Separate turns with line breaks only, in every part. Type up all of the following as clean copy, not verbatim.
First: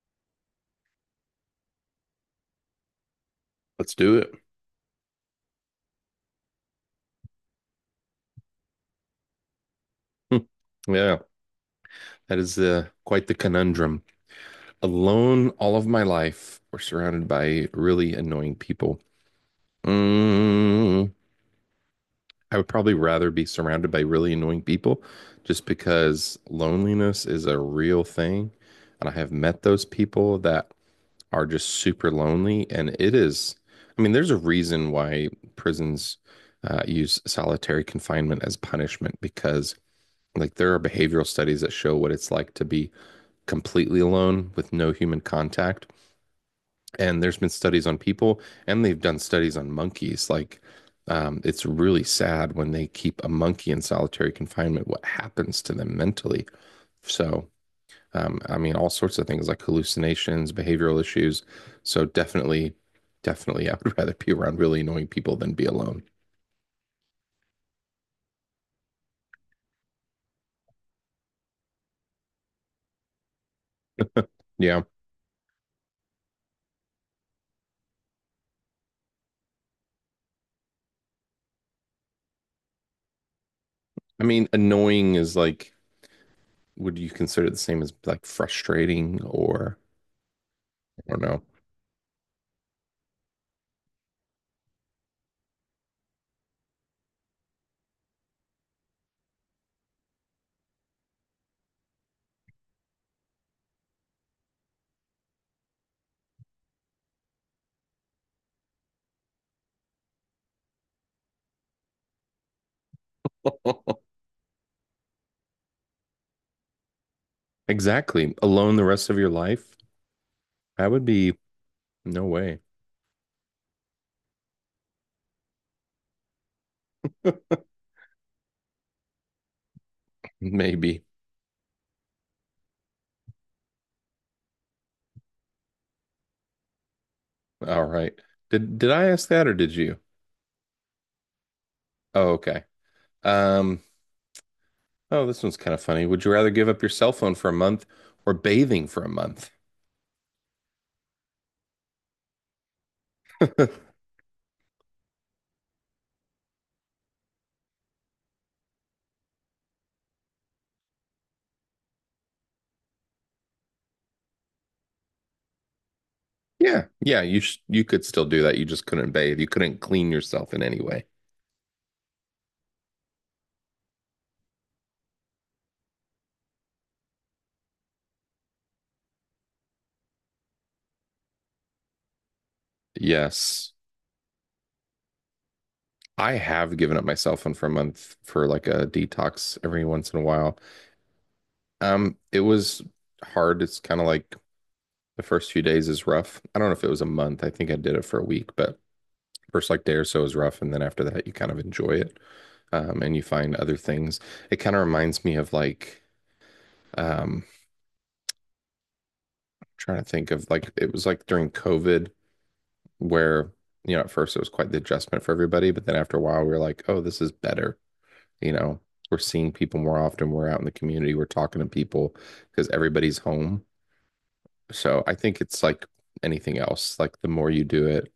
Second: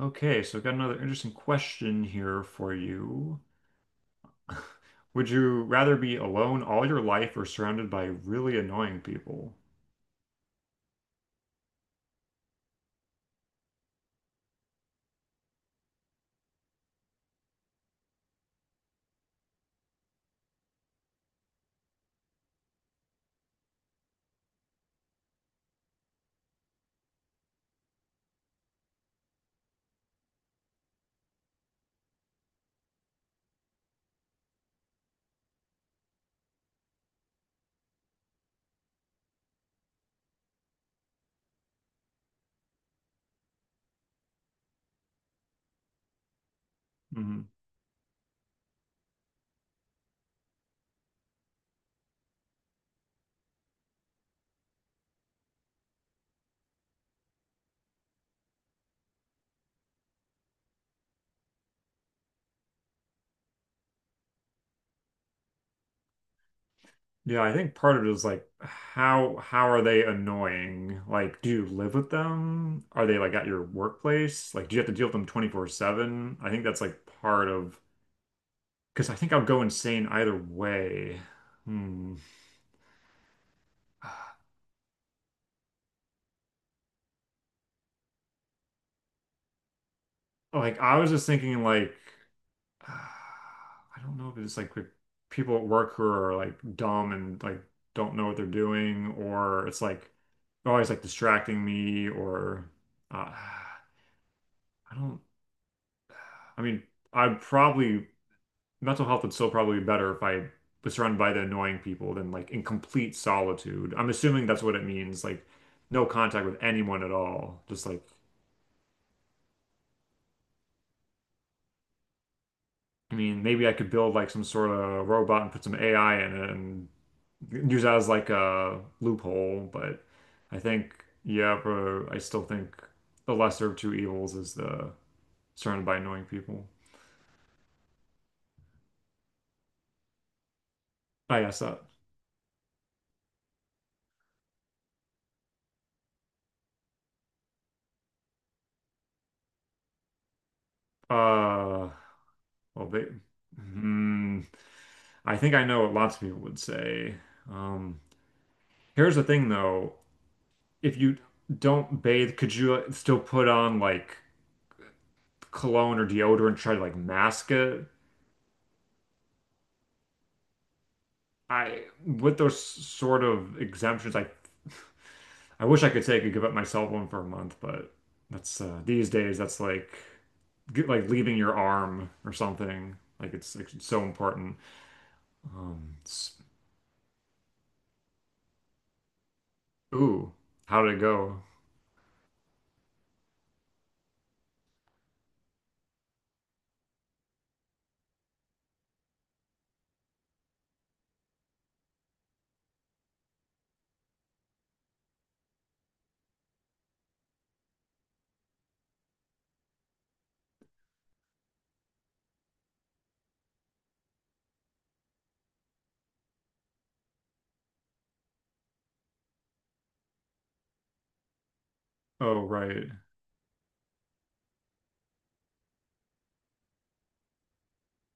Okay, so I've got another interesting question here for you.
Let's do it.
Would you rather be alone all your life or surrounded by really annoying people?
Yeah, that is quite the conundrum. Alone all of my life, or surrounded by really annoying people. Mm, I would probably rather be surrounded by really annoying people just because loneliness is a real thing. And I have met those people that are just super lonely. And it is, I mean, there's a reason why prisons use solitary confinement as punishment because, like, there are behavioral studies that show what it's like to be completely alone with no human contact. And there's
Hmm.
been studies on people, and they've done studies on monkeys. Like, it's really sad when they keep a monkey in solitary confinement, what happens to them mentally. So, I mean, all sorts of things like hallucinations, behavioral issues. So, definitely, definitely, I would rather be around really annoying people than be alone.
Yeah, I think part of it is like how are they annoying? Like, do you live with them? Are they like at your workplace? Like, do you
Yeah.
have to deal with them 24/7? I think that's like part of, because I think I will go insane either way. Hmm.
I mean, annoying is like, would you consider it the same as like frustrating or
Like, I was
or
just
no?
thinking like. Uh, I don't know if it's like with people at work who are like dumb and like don't know what they're doing, or it's like always like distracting me, or uh, I don't. I mean, I'd probably mental health would still probably be better if I was surrounded by the annoying people than like in complete solitude. I'm assuming that's what it means, like no contact with anyone at all, just like
Exactly. Alone the rest of your life? That would be no way.
I mean, maybe I could build like some sort of robot and put some AI in it and use that as like a loophole. But I
Maybe.
think, yeah, bro, I still think the lesser of two evils is the surrounded by annoying people.
All right. Did I ask that or did you?
I guess that.
Oh, okay. Um, oh, this one's kind of funny. Would you rather give up your cell phone for a month or bathing for a month?
Uh, well, hmm, I think I know what lots of people would say. Um, here's the thing though, if you don't bathe, could you still put on like cologne or deodorant, try to
Yeah.
like
Yeah,
mask
you
it?
could still do that. You just couldn't bathe. You couldn't clean yourself in any way.
I, with those sort of exemptions, I I wish I could say I could give up my cell phone for a month, but that's these days that's like get, like leaving your arm or something. Like,
Yes.
it's so important. Um,
I
s-
have given up my cell phone for a month for like a detox every once in a
Ooh,
while.
how did it go?
It was hard. It's kind of like the first few days is rough. I don't know if it was a month. I think I did it for a week, but first like day or so is rough, and then after that you kind of enjoy it, and you find other things. It kind of reminds me of like um, trying to think of like it was like during COVID where you know at first it was quite the adjustment for everybody, but then after a while we were like, oh, this is better, you know, we're seeing people more often, we're out in the community, we're talking to people
Oh,
because
right,
everybody's home. So I think it's like anything else, like the more you do it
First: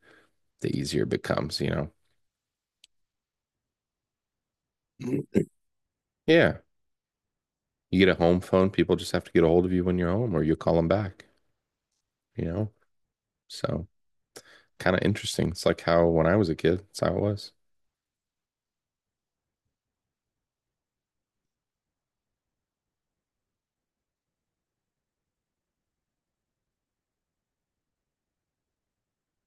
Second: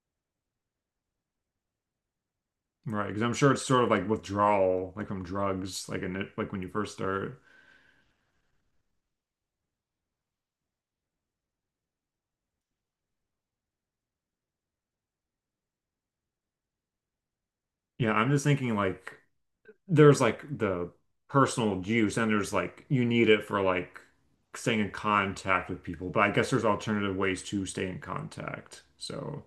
the easier it becomes,
right. Because I'm sure it's sort of like withdrawal, like from
Mhm.
drugs, like in it, like
Yeah,
when you first start.
you get a home phone, people just have to get a hold of you when you're home or you call them back, you know so kind of interesting. It's like how when I was a kid, that's how it was.
Yeah, I'm just thinking like. There's like the personal juice and there's like you need it for like staying in contact with people, but I guess there's alternative ways to stay in contact, so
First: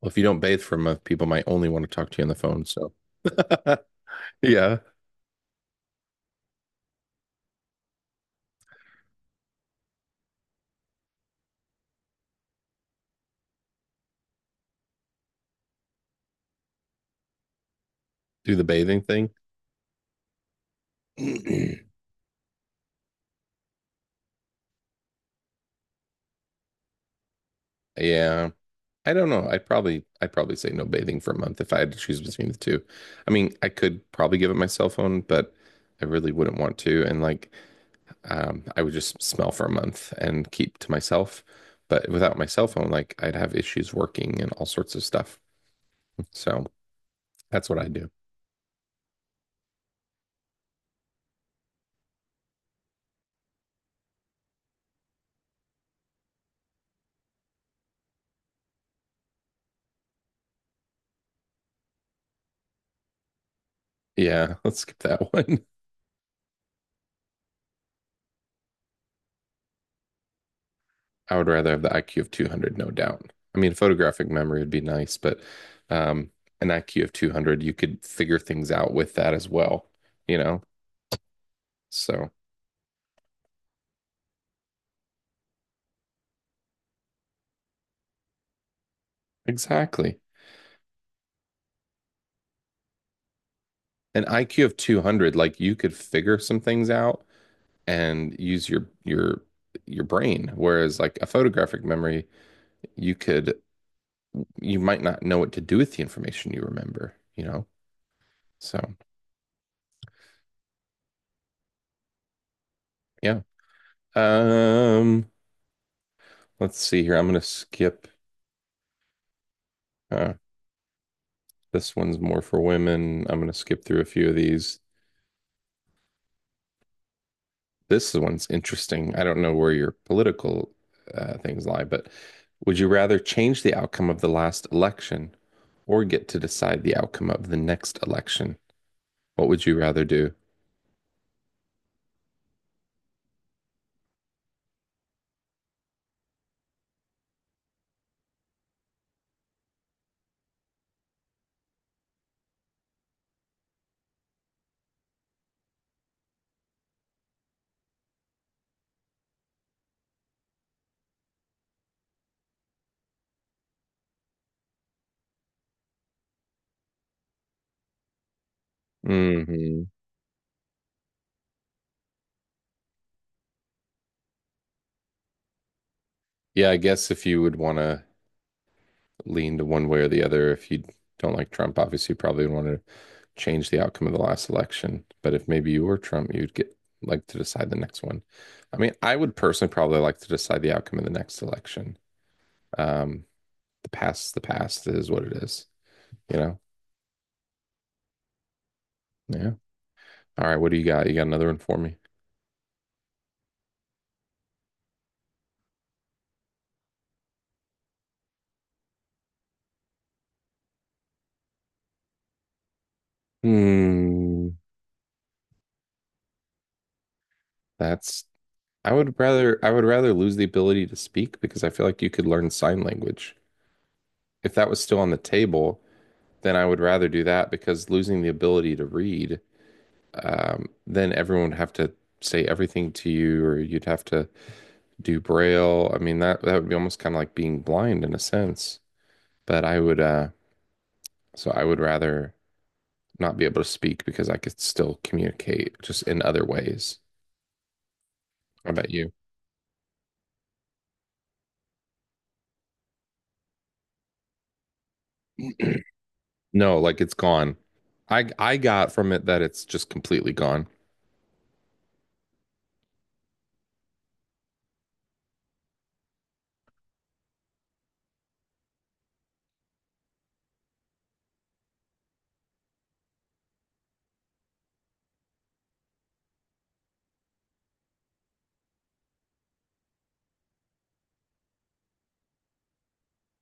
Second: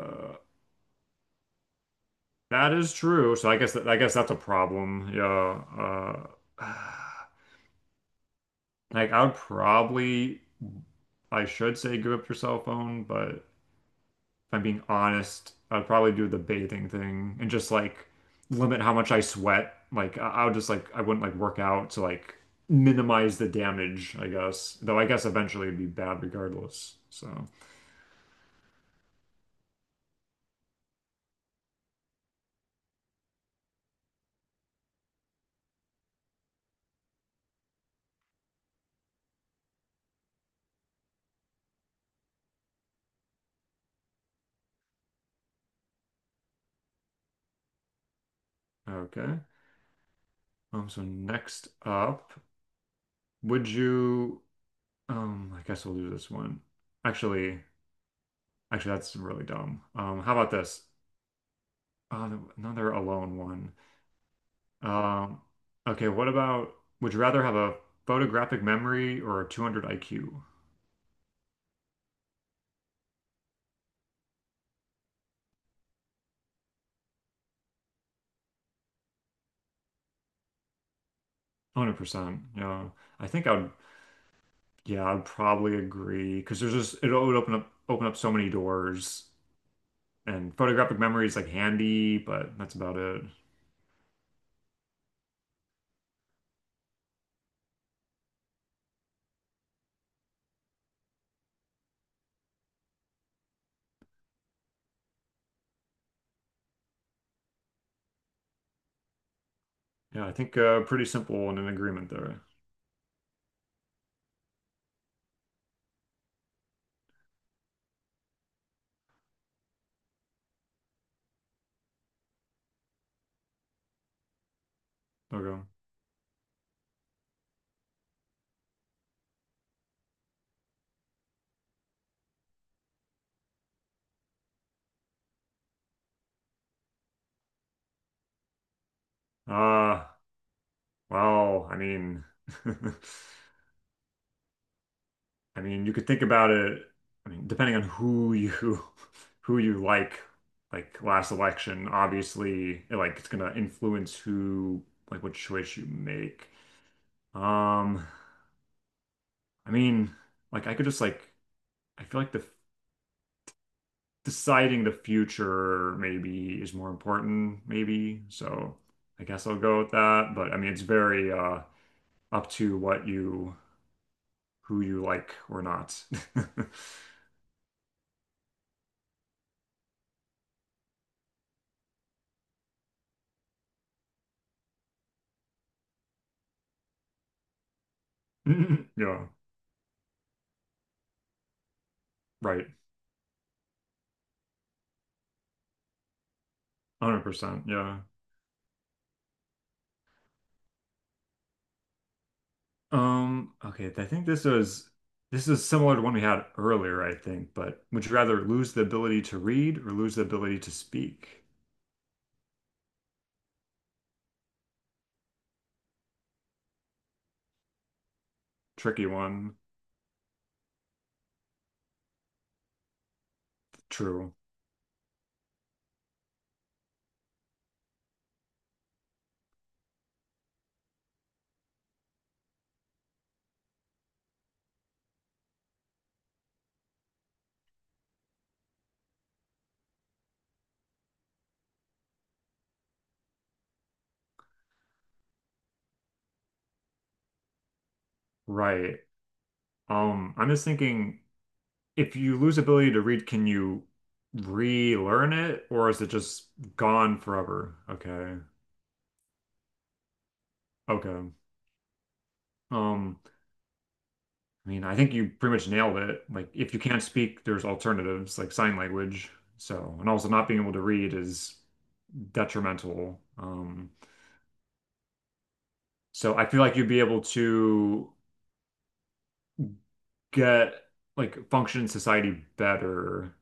Well, if you don't bathe for a month people might only want to talk to you on the phone,
that
so
is true, so I guess that's a
yeah,
problem, yeah, like I would probably I should say give up your cell phone, but if I'm being honest, I'd probably do the bathing thing and just like
do the
limit how
bathing
much I
thing.
sweat. Like I'll just like I wouldn't like work out to like minimize the damage, I guess. Though I guess eventually it'd be bad regardless. So,
Yeah, I don't know. I'd probably say no bathing for a month if I had to choose between the two. I mean, I could probably give up my cell phone, but I really wouldn't want to. And like, I would just smell for a month and keep to myself. But without my cell phone, like I'd have issues working and all sorts of stuff. So that's what I do.
okay. So next up, would you? I guess we'll do this one. Actually, actually, that's really dumb. How about this? Uh, another alone one.
Yeah, let's skip that
Um,
one.
okay, what about would you rather have a photographic memory or a 200 IQ?
I would rather have the IQ of 200, no doubt. I mean, photographic memory would be nice, but um, an IQ of 200, you could figure things out with that as well, you know? So.
100%. Yeah. I think I would, yeah, I'd probably agree because there's just it would open up so many doors,
Exactly.
and photographic memory is like handy, but that's about it.
An IQ of 200, like you could figure some things out and use your your brain. Whereas like a photographic memory, you could you might not know what to do with the information you remember, you know? So,
Yeah, I think pretty simple and an agreement there.
yeah. Um, let's see here. I'm gonna skip uh this one's more for women. I'm gonna skip through a few of these.
Okay.
This one's interesting. I don't know where your political things lie, but would you rather change the outcome of the last election or get to decide the outcome of the next election? What would you rather
Uh
do?
well, I mean, I mean, you could think about it, I mean, depending on who you who you like last election, obviously, it, like it's gonna influence who, like what choice you make. Um, I mean, like I could just like I feel like the deciding the future maybe is more important, maybe. So I guess I'll go
Hmm.
with that. But I mean, it's very up to what you who you like or not.
Yeah, I guess if you would want to lean to one way or the other, if you don't like Trump, obviously you probably would want to change the outcome of the last election. But if maybe you were Trump, you'd get like to decide the next one. I mean, I
Yeah,
would personally probably like to decide the outcome of the next election.
right.
Um, the past is what it is. You know?
100%. Yeah.
Yeah. All right. What do you got? You got another one for me?
Okay, I think this is similar to one we had earlier, I think, but would you rather lose the ability to read or lose the ability to speak?
Hmm. That's
Tricky one.
I would rather lose the ability to speak because I feel like you could learn sign language.
True.
If that was still on the table, then I would rather do that because losing the ability to read, then everyone would have to say everything to you or you'd have to do braille. I mean that would be almost kind of like being blind in a sense. But I would so I would rather not be able to speak because I could still communicate just in other ways. How about
Right.
you?
I'm just thinking, if you lose ability to read, can you relearn it or is it just
No, like it's
gone
gone.
forever?
I
Okay.
I got from it that it's just completely gone.
Okay. Um, I mean, I think you pretty much nailed it. Like, if you can't speak, there's alternatives like sign language. So, and also not being able to read is detrimental. So I feel like you'd be able to get like function in society better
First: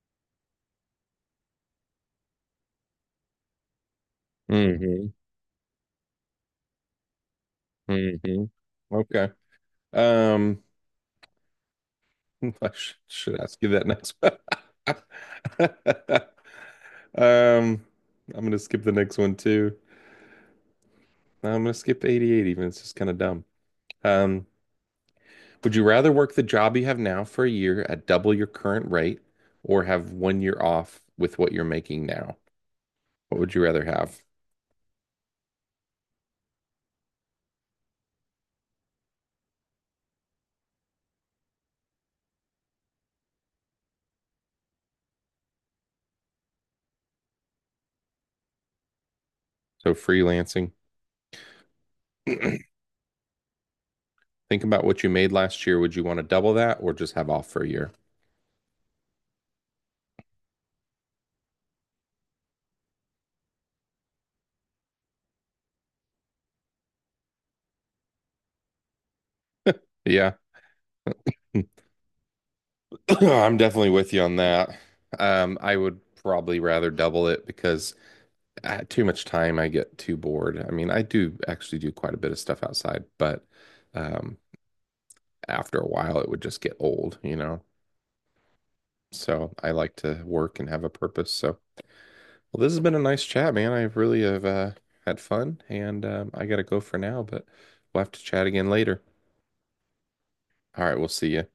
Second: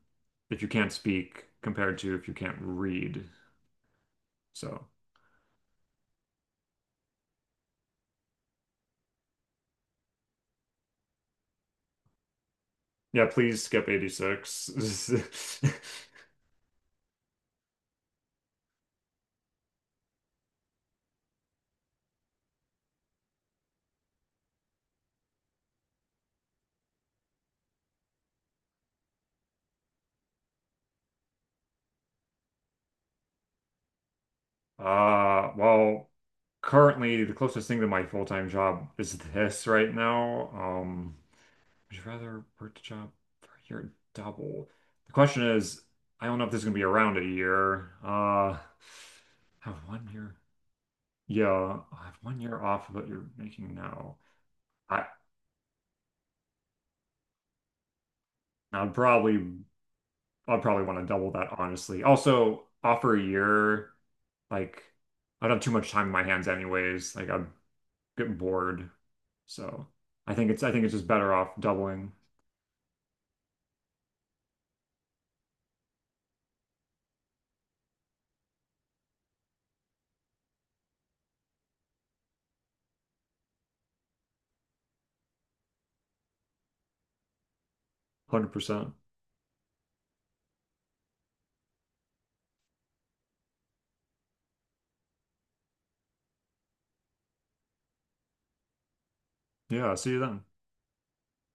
if you can't speak compared to if you can't read. So,
Hmm. Hmm. Okay. Um, I sh
yeah,
should ask
please
you that
skip
next one.
86.
Um, I'm gonna skip the next one too. I'm gonna skip 88 even. It's just kind of dumb. Um, Would you rather work the job you have now for a year at double your current rate or have one year off with what you're making now? What would you rather have?
Well, currently the closest thing to my full-time job is this right now. Would you rather work a job for a year double? The question is, I don't know if this is gonna be around a year. Have
So
one year.
freelancing.
Yeah, I have one year off of what you're making now.
Think about what
I
you made last year. Would you want to double that or just have off for a year?
I'd probably I'd probably want to double that, honestly. Also, offer a year, like I don't have too much time in my hands anyways. Like I'd get bored. So
Yeah.
I think it's just better off doubling
I'm definitely with you on that. I would probably rather double it because too much time I get too bored. I mean, I do actually do quite a bit of stuff outside, but um, after a while it would just get old, you know?
100%.
So I like to work and have a purpose. So, well, this has been a nice chat, man. I really have had fun, and I gotta go for now, but we'll have to chat again later.
Yeah, see you then.
All right, we'll see you.